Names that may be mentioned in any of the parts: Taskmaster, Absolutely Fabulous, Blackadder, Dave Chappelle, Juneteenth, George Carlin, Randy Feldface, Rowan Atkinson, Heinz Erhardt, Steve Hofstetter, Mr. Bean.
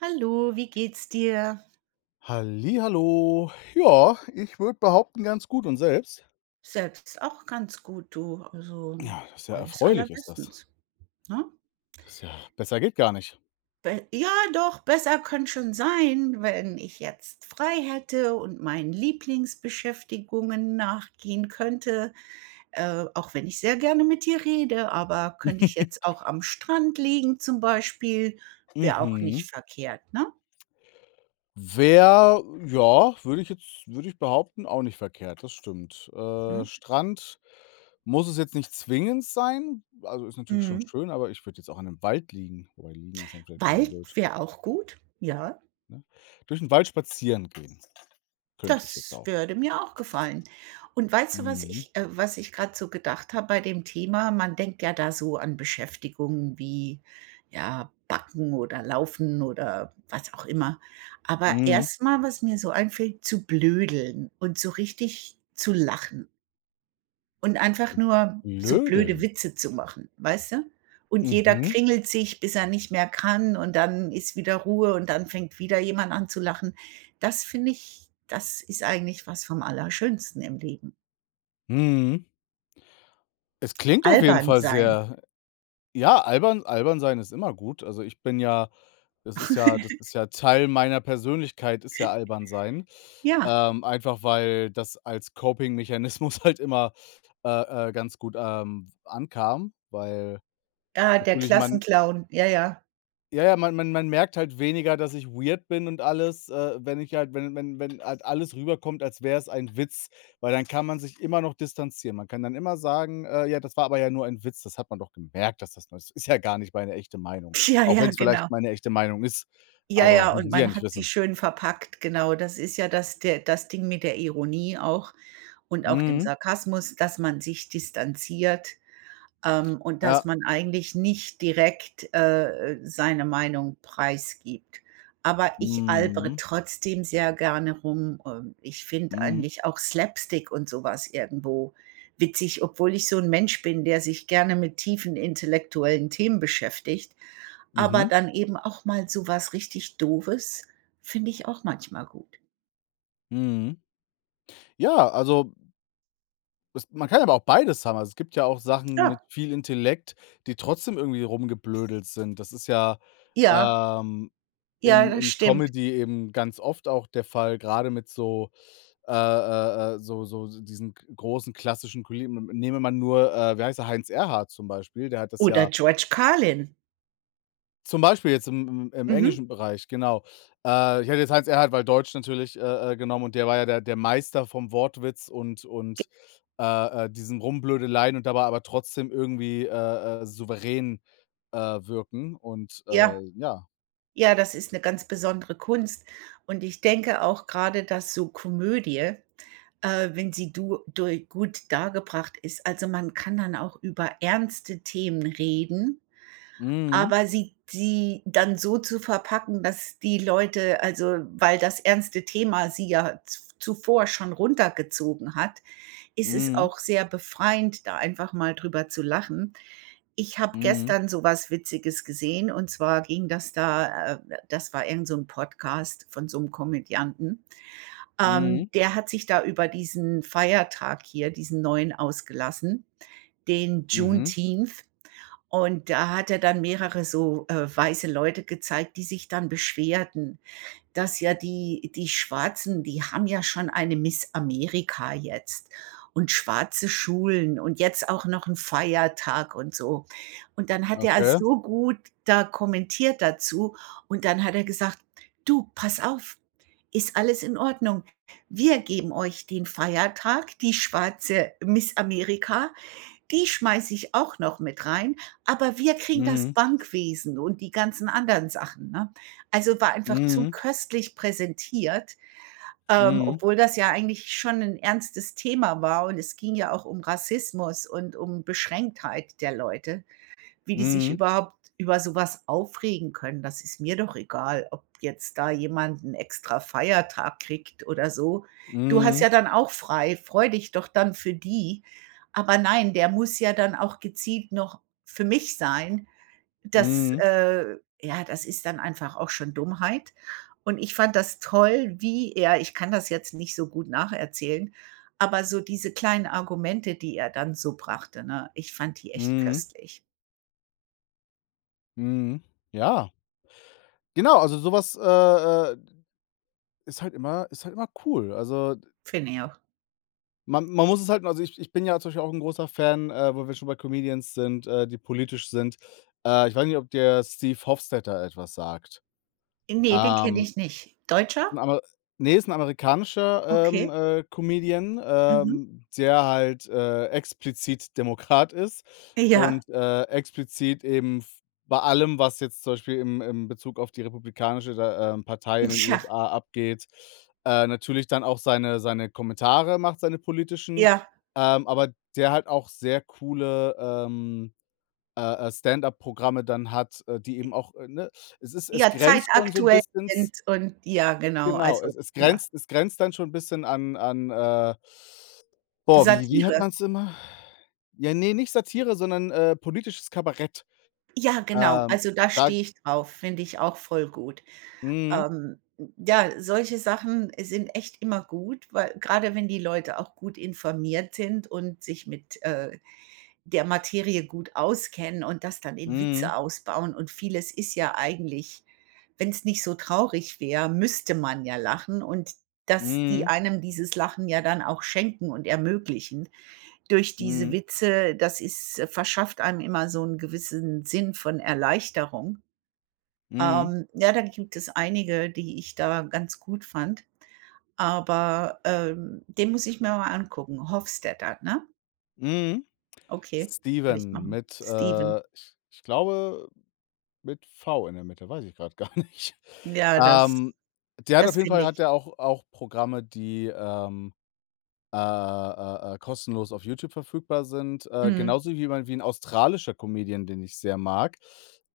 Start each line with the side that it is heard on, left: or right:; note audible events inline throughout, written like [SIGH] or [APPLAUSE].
right: Hallo, wie geht's dir?
left: Hallihallo. Ja, ich würde behaupten, ganz gut und selbst?
right: Selbst auch ganz gut, du. Also,
left: Ja, das ist ja
right: alles
left: erfreulich ist das.
right: allerbestens, ne?
left: Das ist ja besser geht gar nicht.
right: Be ja, doch, besser könnte schon sein, wenn ich jetzt frei hätte und meinen Lieblingsbeschäftigungen nachgehen könnte, auch wenn ich sehr gerne mit dir rede, aber könnte ich jetzt
left: [LAUGHS]
right: auch am Strand liegen zum Beispiel, wäre auch nicht
left: Mhm.
right: verkehrt, ne?
left: Wär ja, würde ich behaupten, auch nicht verkehrt, das stimmt.
right: Mhm.
left: Strand muss es jetzt nicht zwingend sein, also, ist natürlich schon
right: Mhm.
left: schön, aber ich würde jetzt auch an einem Wald liegen, wobei liegen ist dann vielleicht 'n bisschen
right: Wald
left: blöd,
right: wäre auch gut, ja.
left: ne? Durch den Wald spazieren gehen könnte ich jetzt
right: Das
left: auch.
right: würde mir auch gefallen. Und weißt du,
left: Mhm.
right: was ich gerade so gedacht habe bei dem Thema? Man denkt ja da so an Beschäftigungen wie, ja, Backen oder Laufen oder was auch immer. Aber
left: Mhm. Mhm.
right: erstmal, was mir so einfällt, zu blödeln und so richtig zu lachen. Und einfach nur so blöde Witze zu machen, weißt du? Und jeder
left: Mhm.
right: kringelt sich, bis er nicht mehr kann, und dann ist wieder Ruhe und dann fängt wieder jemand an zu lachen. Das finde ich, das ist eigentlich was vom Allerschönsten im Leben.
left: Mhm. Es klingt auf jeden
right: Albern
left: Fall
right: sein.
left: sehr. Ja, albern albern sein ist immer gut. Also, ich bin ja das ist ja das ist ja Teil meiner Persönlichkeit ist ja albern sein.
right: Ja,
left: Einfach weil das als Coping-Mechanismus [LAUGHS] halt immer, ganz gut, ankam, weil
right: ah, der
left: natürlich man
right: Klassenclown. Ja, ja.
left: ja, ja, man merkt halt weniger, dass ich weird bin und alles, wenn ich halt wenn halt alles rüberkommt, als wäre es ein Witz, weil dann kann man sich immer noch distanzieren. Man kann dann immer sagen: Ja, das war aber ja nur ein Witz. Das hat man doch gemerkt, dass das nur ist ja gar nicht meine echte Meinung."
right: [LAUGHS] Ja,
left: Auch
right: ja,
left: wenn es
right: genau.
left: vielleicht meine echte Meinung ist,
right: Ja,
left: aber
right: ja, und
left: müssen Sie ja
right: man
left: nicht
right: hat sie
left: wissen.
right: schön verpackt, genau. Das ist ja das, der das Ding mit der Ironie auch und auch dem
left: Mhm.
right: Sarkasmus, dass man sich distanziert. Und dass
left: Ja.
right: man eigentlich nicht direkt, seine Meinung preisgibt. Aber ich albere
left: Mhm.
right: trotzdem sehr gerne rum. Ich finde
left: Mhm.
right: eigentlich auch Slapstick und sowas irgendwo witzig, obwohl ich so ein Mensch bin, der sich gerne mit tiefen intellektuellen Themen beschäftigt. Aber
left: Mhm.
right: dann eben auch mal sowas richtig Doofes finde ich auch manchmal gut.
left: Mhm. Ja, also, Das man kann aber auch beides haben. Also, es gibt ja auch Sachen mit
right: Ja,
left: viel Intellekt, die trotzdem irgendwie rumgeblödelt sind. Das ist ja,
right: ja,
left: ähm,
right: ja,
left: in
right: das
left: in
right: stimmt.
left: Comedy eben ganz oft auch der Fall, gerade mit so, so diesen g großen klassischen Kollegen. Nehme man nur, wie heißt er, Heinz Erhardt zum Beispiel, der hat das
right: Oder
left: ja
right: George Carlin.
left: zum Beispiel jetzt im
right: Mhm.
left: englischen Bereich, genau. Ich hätte jetzt Heinz Erhardt, weil Deutsch natürlich, genommen und der war ja der Meister vom Wortwitz und, äh, diesen Rumblödeleien und dabei aber trotzdem irgendwie, souverän, wirken und,
right: Ja.
left: ja.
right: Ja, das ist 'ne ganz besondere Kunst, und ich denke auch grade, dass so Komödie, wenn sie du dui gut dargebracht ist, also, man kann dann auch über ernste Themen reden,
left: Mhm,
right: aber sie dann so zu verpacken, dass die Leute, also, weil das ernste Thema sie ja z zuvor schon runtergezogen hat, ist es
left: mhm,
right: auch sehr befreiend, da einfach mal drüber zu lachen. Ich habe
left: mhm,
right: gestern so was Witziges gesehen und zwar ging das da das war irgend so 'n Podcast von so 'nem Komödianten.
left: mhm,
right: Der hat sich da über diesen Feiertag hier, diesen neuen, ausgelassen, den
left: mhm,
right: Juneteenth. Und da hat er dann mehrere so, weiße Leute gezeigt, die sich dann beschwerten, dass ja die Schwarzen, die haben ja schon eine Miss Amerika jetzt und schwarze Schulen und jetzt auch noch ein Feiertag und so. Und dann hat er
left: okay.
right: so gut da kommentiert dazu und dann hat er gesagt: „Du, pass auf, ist alles in Ordnung. Wir geben euch den Feiertag, die schwarze Miss Amerika, die schmeiße ich auch noch mit rein, aber wir kriegen das
left: Mhm,
right: Bankwesen und die ganzen anderen Sachen, ne? Also, war einfach zu
left: mhm,
right: köstlich präsentiert,
left: mhm,
right: obwohl das ja eigentlich schon 'n ernstes Thema war, und es ging ja auch um Rassismus und um Beschränktheit der Leute, wie die sich
left: mhm,
right: überhaupt über sowas aufregen können. Das ist mir doch egal, ob jetzt da jemand 'n extra Feiertag kriegt oder so. Du hast
left: mhm,
right: ja dann auch frei, freu dich doch dann für die. Aber nein, der muss ja dann auch gezielt noch für mich sein. Das,
left: mhm,
right: äh, ja, das ist dann einfach auch schon Dummheit. Und ich fand das toll, wie er, ich kann das jetzt nicht so gut nacherzählen, aber so diese kleinen Argumente, die er dann so brachte, ne? Ich fand die echt
left: mhm,
right: köstlich.
left: mhm. Ja, genau, also sowas. äh, äh ist halt immer cool. Also,
right: Finde ich auch.
left: man muss es halt also, ich bin ja zum Beispiel auch ein großer Fan, wo wir schon bei Comedians sind, die politisch sind. Ich weiß nicht, ob der Steve Hofstetter etwas sagt.
right: Ne, den kenne
left: Ähm
right: ich nicht. Deutscher?
left: 'N Amer Ne, ist 'n amerikanischer,
right: Okay.
left: Comedian,
right: Mhm.
left: der halt, explizit Demokrat ist
right: Ja.
left: und, explizit eben f bei allem, was jetzt zum Beispiel im Bezug auf die republikanische da, Partei in den
right: Tja,
left: USA abgeht, natürlich dann auch seine Kommentare macht, seine politischen,
right: ja.
left: aber der halt auch sehr coole, Stand-up-Programme dann hat, die eben auch, ne, es
right: Ja,
left: grenzt schon so 'n
right: zeitaktuell
left: bisschen.
right: und ja, genau,
left: Genau,
right: also
left: es es
right: ja.
left: grenzt dann schon ein bisschen an, boah, wie hat
right: Satire.
left: man es immer? Ja, nee, nicht Satire, sondern, politisches Kabarett.
right: Ja, genau.
left: Ähm,
right: Also, da
left: da
right: stehe ich drauf, finde ich auch voll gut.
left: Mhm,
right: Ähm, ja, solche Sachen sind echt immer gut, weil grade wenn die Leute auch gut informiert sind und sich mit, der Materie gut auskennen und das dann in
left: mhm,
right: Witze ausbauen, und vieles ist ja eigentlich, wenn es nicht so traurig wäre, müsste man ja lachen, und dass die
left: mhm,
right: einem dieses Lachen ja dann auch schenken und ermöglichen durch diese
left: mhm,
right: Witze, das ist verschafft einem immer so 'n gewissen Sinn von Erleichterung.
left: mhm,
right: Ja, da gibt es einige, die ich da ganz gut fand, aber, den muss ich mir mal angucken. Hofstadter, ne?
left: mhm.
right: Okay, werde ich
left: Steven
right: machen.
left: mit,
right: Steven.
left: ich glaube, mit V in der Mitte, weiß ich gerade gar nicht. [LAUGHS]
right: Ja, das
left: Ähm, der hat auf jeden
right: finde
left: Fall hat
right: ich.
left: der auch Programme, die, kostenlos auf YouTube verfügbar sind.
right: Mhm.
left: Genauso wie jemand wie 'n australischer Comedian, den ich sehr mag.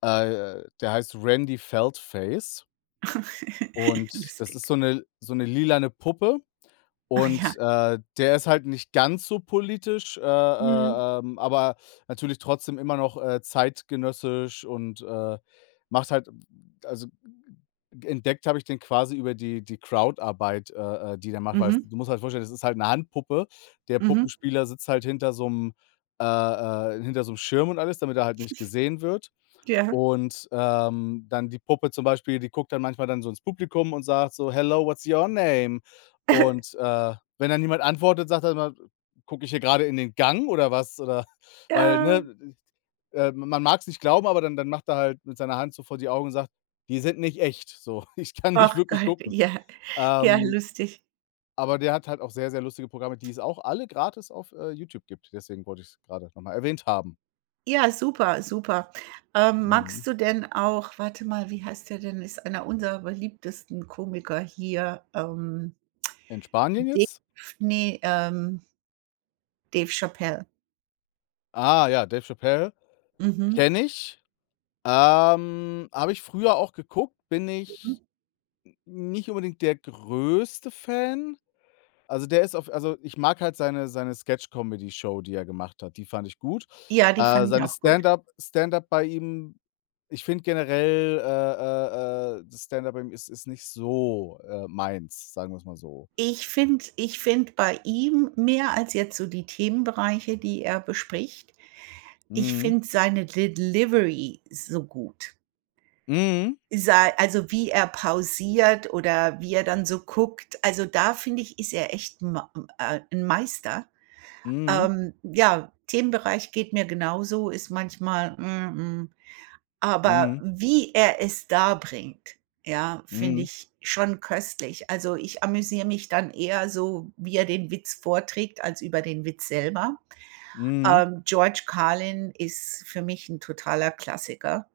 left: Der heißt Randy Feldface
right: [LAUGHS]
left: und das ist
right: Lustig.
left: so eine lilane Puppe
right: Ach ja.
left: und, der ist halt nicht ganz so politisch,
right: Mhm.
left: aber natürlich trotzdem immer noch, zeitgenössisch und, macht halt also, entdeckt habe ich den quasi über die Crowdarbeit, die der macht, weil
right: Mhm.
left: du musst halt vorstellen, das ist halt eine Handpuppe. Der
right: Mhm.
left: Puppenspieler sitzt halt äh, hinter so einem Schirm und alles, damit er halt nicht gesehen wird.
right: Ja.
left: Und, dann die Puppe zum Beispiel, die guckt dann manchmal dann so ins Publikum und sagt so: „Hello, what's your name?" Und, wenn dann niemand antwortet, sagt er immer: „Gucke ich hier gerade in den Gang oder was?" Oder [LAUGHS] weil,
right: Ja.
left: ne, man mag es nicht glauben, aber dann macht er halt mit seiner Hand so vor die Augen und sagt: „Die sind nicht echt, so. [LAUGHS] Ich kann nicht
right: Ach
left: wirklich
right: Gott,
left: gucken."
right: ja. Ja,
left: Ähm,
right: lustig.
left: aber der hat halt auch sehr, sehr lustige Programme, die es auch alle gratis auf, YouTube gibt. Deswegen wollte ich's grade noch mal erwähnt haben.
right: Ja, super, super. Magst
left: Mhm.
right: du denn auch, warte mal, wie heißt der denn? Ist einer unserer beliebtesten Komiker hier,
left: In Spanien
right: Dave,
left: jetzt?
right: ne, Dave Chappelle.
left: Ah ja, Dave Chappelle.
right: Mhm.
left: Kenne ich. Habe ich früher auch geguckt, bin
right: Mhm.
left: ich nicht unbedingt der größte Fan. Also, der ist auf also, ich mag halt seine Sketch-Comedy-Show, die er gemacht hat, die fand ich gut.
right: Ja, die fand ich
left: Seine
right: auch gut.
left: Stand-up Stand-up bei ihm ich finde generell, das Stand-up bei ihm ist nicht so, meins, sagen wir's mal so.
right: Ich finde bei ihm mehr als jetzt so die Themenbereiche, die er bespricht, ich
left: Mhm.
right: finde seine Delivery so gut.
left: Mhm.
right: Sei, also, wie er pausiert oder wie er dann so guckt. Also, da finde ich, ist er echt ein Ma 'n Meister.
left: Mhm.
right: Ja, Themenbereich geht mir genauso, ist manchmal: „Mm, mm, aber wie er es darbringt, ja, finde
left: Mhm.
right: ich schon köstlich. Also, ich amüsiere mich dann eher so, wie er den Witz vorträgt, als über den Witz selber.
left: Mhm.
right: George Carlin ist für mich 'n totaler Klassiker,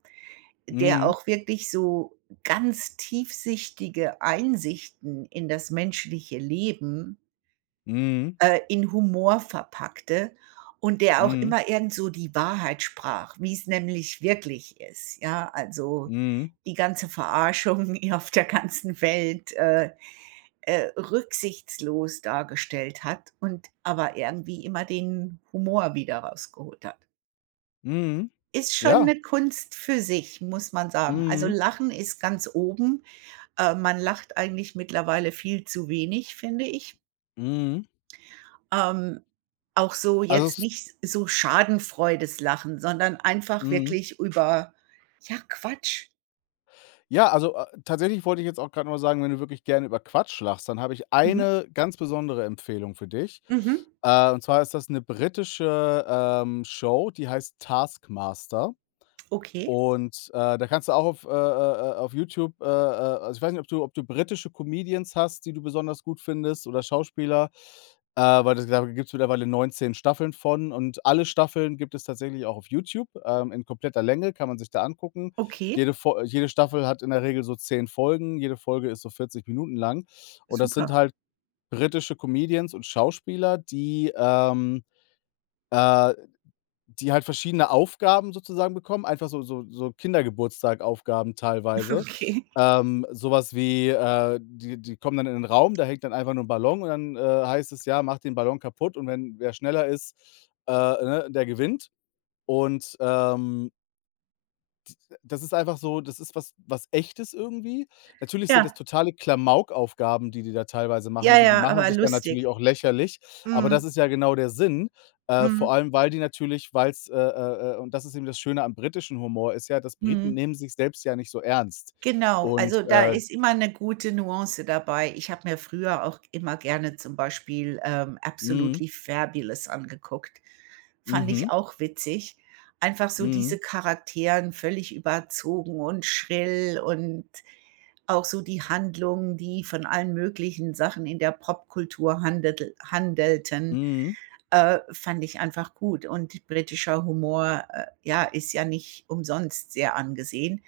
right: der
left: Mhm.
right: auch wirklich so ganz tiefsichtige Einsichten in das menschliche Leben,
left: Mhm.
right: in Humor verpackte, und der auch
left: Mhm.
right: immer irgend so die Wahrheit sprach, wie es nämlich wirklich ist, ja? Also,
left: Mhm. Mhm.
right: die ganze Verarschung [LAUGHS] auf der ganzen Welt, rücksichtslos dargestellt hat und aber irgendwie immer den Humor wieder rausgeholt hat.
left: Mhm.
right: Ist schon
left: Ja.
right: eine Kunst für sich, muss man sagen. Also,
left: Mhm.
right: Lachen ist ganz oben. Man lacht eigentlich mittlerweile viel zu wenig, finde ich.
left: Mhm.
right: Ähm, auch so
left: Also
right: jetzt
left: es
right: nicht so schadenfreudes Lachen, sondern einfach
left: Mhm.
right: wirklich über, ja, Quatsch.
left: Ja, also, tatsächlich wollte ich jetzt auch grad nur sagen, wenn du wirklich gerne über Quatsch lachst, dann habe ich
right: Mhm,
left: eine ganz besondere Empfehlung für dich.
right: mhm.
left: Und zwar ist das 'ne britische, Show, die heißt „Taskmaster".
right: Okay,
left: Und, da kannst du auch auf YouTube, also, ich weiß nicht, ob du britische Comedians hast, die du besonders gut findest oder Schauspieler, weil das da gibt es mittlerweile 19 Staffeln von und alle Staffeln gibt es tatsächlich auch auf YouTube, in kompletter Länge, kann man sich da angucken.
right: okay,
left: Jede Staffel hat in der Regel so 10 Folgen, jede Folge ist so 40 Minuten lang und das sind
right: super.
left: halt britische Comedians und Schauspieler, äh die halt verschiedene Aufgaben sozusagen bekommen, einfach so aufgaben
right: [LAUGHS]
left: teilweise.
right: Okay.
left: So wie, die kommen dann in 'nen Raum, da hängt dann einfach nur 'n Ballon und dann, heißt es: „Ja, macht den Ballon kaputt" und wenn wer schneller ist, ne, der gewinnt und, das ist einfach so, das ist was Echtes irgendwie. Natürlich sind das
right: Ja,
left: totale Klamaukaufgaben, die die da teilweise machen
right: ja,
left: müssen und die
right: ja,
left: machen
right: aber
left: sich dann natürlich
right: lustig.
left: auch lächerlich, aber das
right: Mhm,
left: ist ja genau der Sinn,
right: mhm,
left: vor allem, weil die natürlich, weil's und das ist eben das Schöne am britischen Humor ist ja, dass Briten
right: mhm.
left: nehmen sich selbst ja nicht so ernst
right: Genau,
left: und,
right: also da ist immer eine gute Nuance dabei. Ich habe mir früher auch immer gerne zum Beispiel, Absolutely
left: mhm,
right: Fabulous angeguckt. Fand ich
left: mhm,
right: auch witzig. Einfach so diese
left: mhm,
right: Charakteren völlig überzogen und schrill, und auch so die Handlungen, die von allen möglichen Sachen in der Popkultur handelten,
left: mhm,
right: fand ich einfach gut. Und britischer Humor, ja, ist ja nicht umsonst sehr angesehen.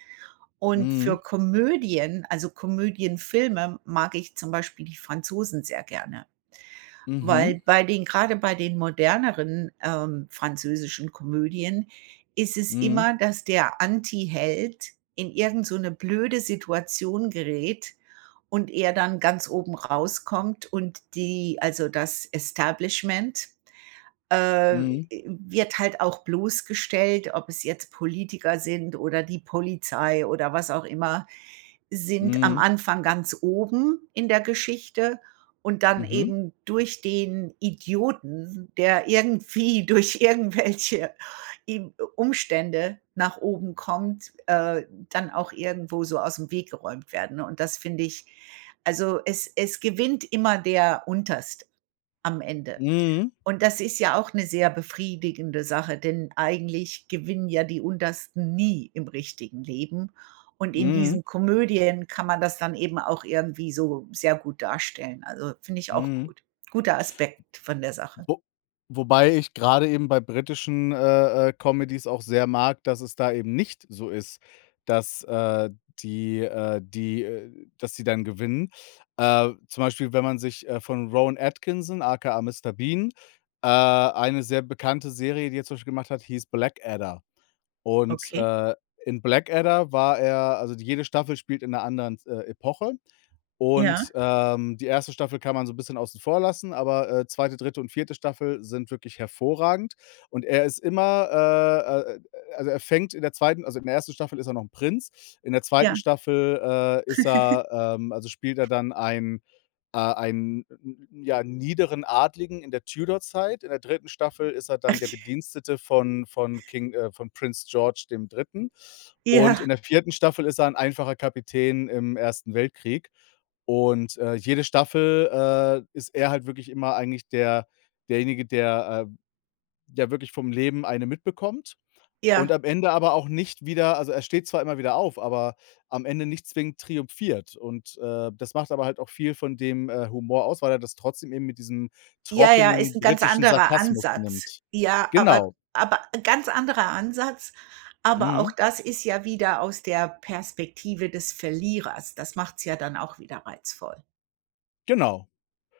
right: Und für
left: mhm,
right: Komödien, also Komödienfilme, mag ich zum Beispiel die Franzosen sehr gerne,
left: mhm,
right: weil bei den, gerade bei den moderneren, französischen Komödien, ist es
left: mhm,
right: immer, dass der Anti-Held in irgend so eine blöde Situation gerät und er dann ganz oben rauskommt, und die, also das Establishment, äh,
left: mhm,
right: wird halt auch bloßgestellt, ob es jetzt Politiker sind oder die Polizei oder was auch immer, sind am
left: mhm,
right: Anfang ganz oben in der Geschichte und dann
left: mhm,
right: eben durch den Idioten, der irgendwie [LAUGHS] durch irgendwelche Umstände nach oben kommt, dann auch irgendwo so aus dem Weg geräumt werden. Und das finde ich, also es gewinnt immer der Unterst am Ende.
left: mhm,
right: Und das ist ja auch eine sehr befriedigende Sache, denn eigentlich gewinnen ja die Untersten nie im richtigen Leben. Und in
left: mhm,
right: diesen Komödien kann man das dann eben auch irgendwie so sehr gut darstellen. Also, finde ich auch
left: mhm.
right: gut. Guter Aspekt von der Sache.
left: Wo wobei ich gerade eben bei britischen, Comedies auch sehr mag, dass es da eben nicht so ist, dass, die die dass sie dann gewinnen. Zum Beispiel, wenn man sich, von Rowan Atkinson, aka Mr. Bean, eine sehr bekannte Serie, die er zum Beispiel gemacht hat, hieß „Blackadder". Und,
right: Okay.
left: in Blackadder war er, also, jede Staffel spielt in einer anderen, Epoche
right: Ja,
left: und, die erste Staffel kann man so ein bisschen außen vor lassen, aber, 2., 3. und vierte Staffel sind wirklich hervorragend und er ist immer, also, er fängt in der zweiten also, in der ersten Staffel ist er noch ein Prinz, in der zweiten
right: ja.
left: Staffel, spielt er dann einen, ja, niederen Adligen in der Tudor-Zeit. In der dritten Staffel ist er dann der
right: [LAUGHS]
left: Bedienstete von Prince George dem Dritten. Und
right: Ja,
left: in der vierten Staffel ist er ein einfacher Kapitän im Ersten Weltkrieg. Und, jede Staffel, ist er halt wirklich immer eigentlich derjenige, der, ja wirklich vom Leben eine mitbekommt und
right: ja.
left: am Ende aber auch nicht wieder, also, er steht zwar immer wieder auf, aber am Ende nicht zwingend triumphiert. Und, das macht aber halt auch viel von dem, Humor aus, weil er das trotzdem eben mit diesem
right: Ja, ja, ist
left: trockenen
right: 'n ganz
left: britischen
right: anderer
left: Sarkasmus
right: Ansatz.
left: nimmt.
right: Ja,
left: Genau.
right: aber ganz anderer Ansatz, aber auch
left: Mhm.
right: das ist ja wieder aus der Perspektive des Verlierers. Das macht's ja dann auch wieder reizvoll.
left: Genau.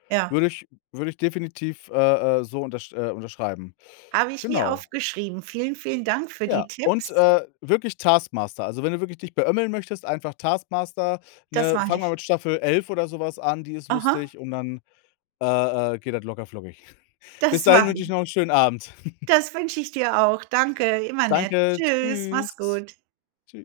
right: Ja,
left: Würde ich würde ich definitiv, so unterschreiben.
right: habe ich mir
left: Genau.
right: aufgeschrieben. Vielen, vielen Dank für
left: Ja,
right: die
left: und,
right: Tipps.
left: wirklich Taskmaster. Also, wenn du wirklich dich beömmeln möchtest, einfach Taskmaster,
right: Das
left: ne?
right: mache
left: Fang mal
right: ich.
left: mit Staffel 11 oder sowas an, die ist
right: Aha,
left: lustig und dann, geht das locker flockig. Bis
right: das
left: dahin
right: mache
left: wünsche ich
right: ich.
left: noch 'n schönen Abend. [LAUGHS]
right: Das wünsche ich dir auch. Danke, immer nett.
left: Danke,
right: Tschüss, mach's
left: tschüss.
right: gut.
left: Tschü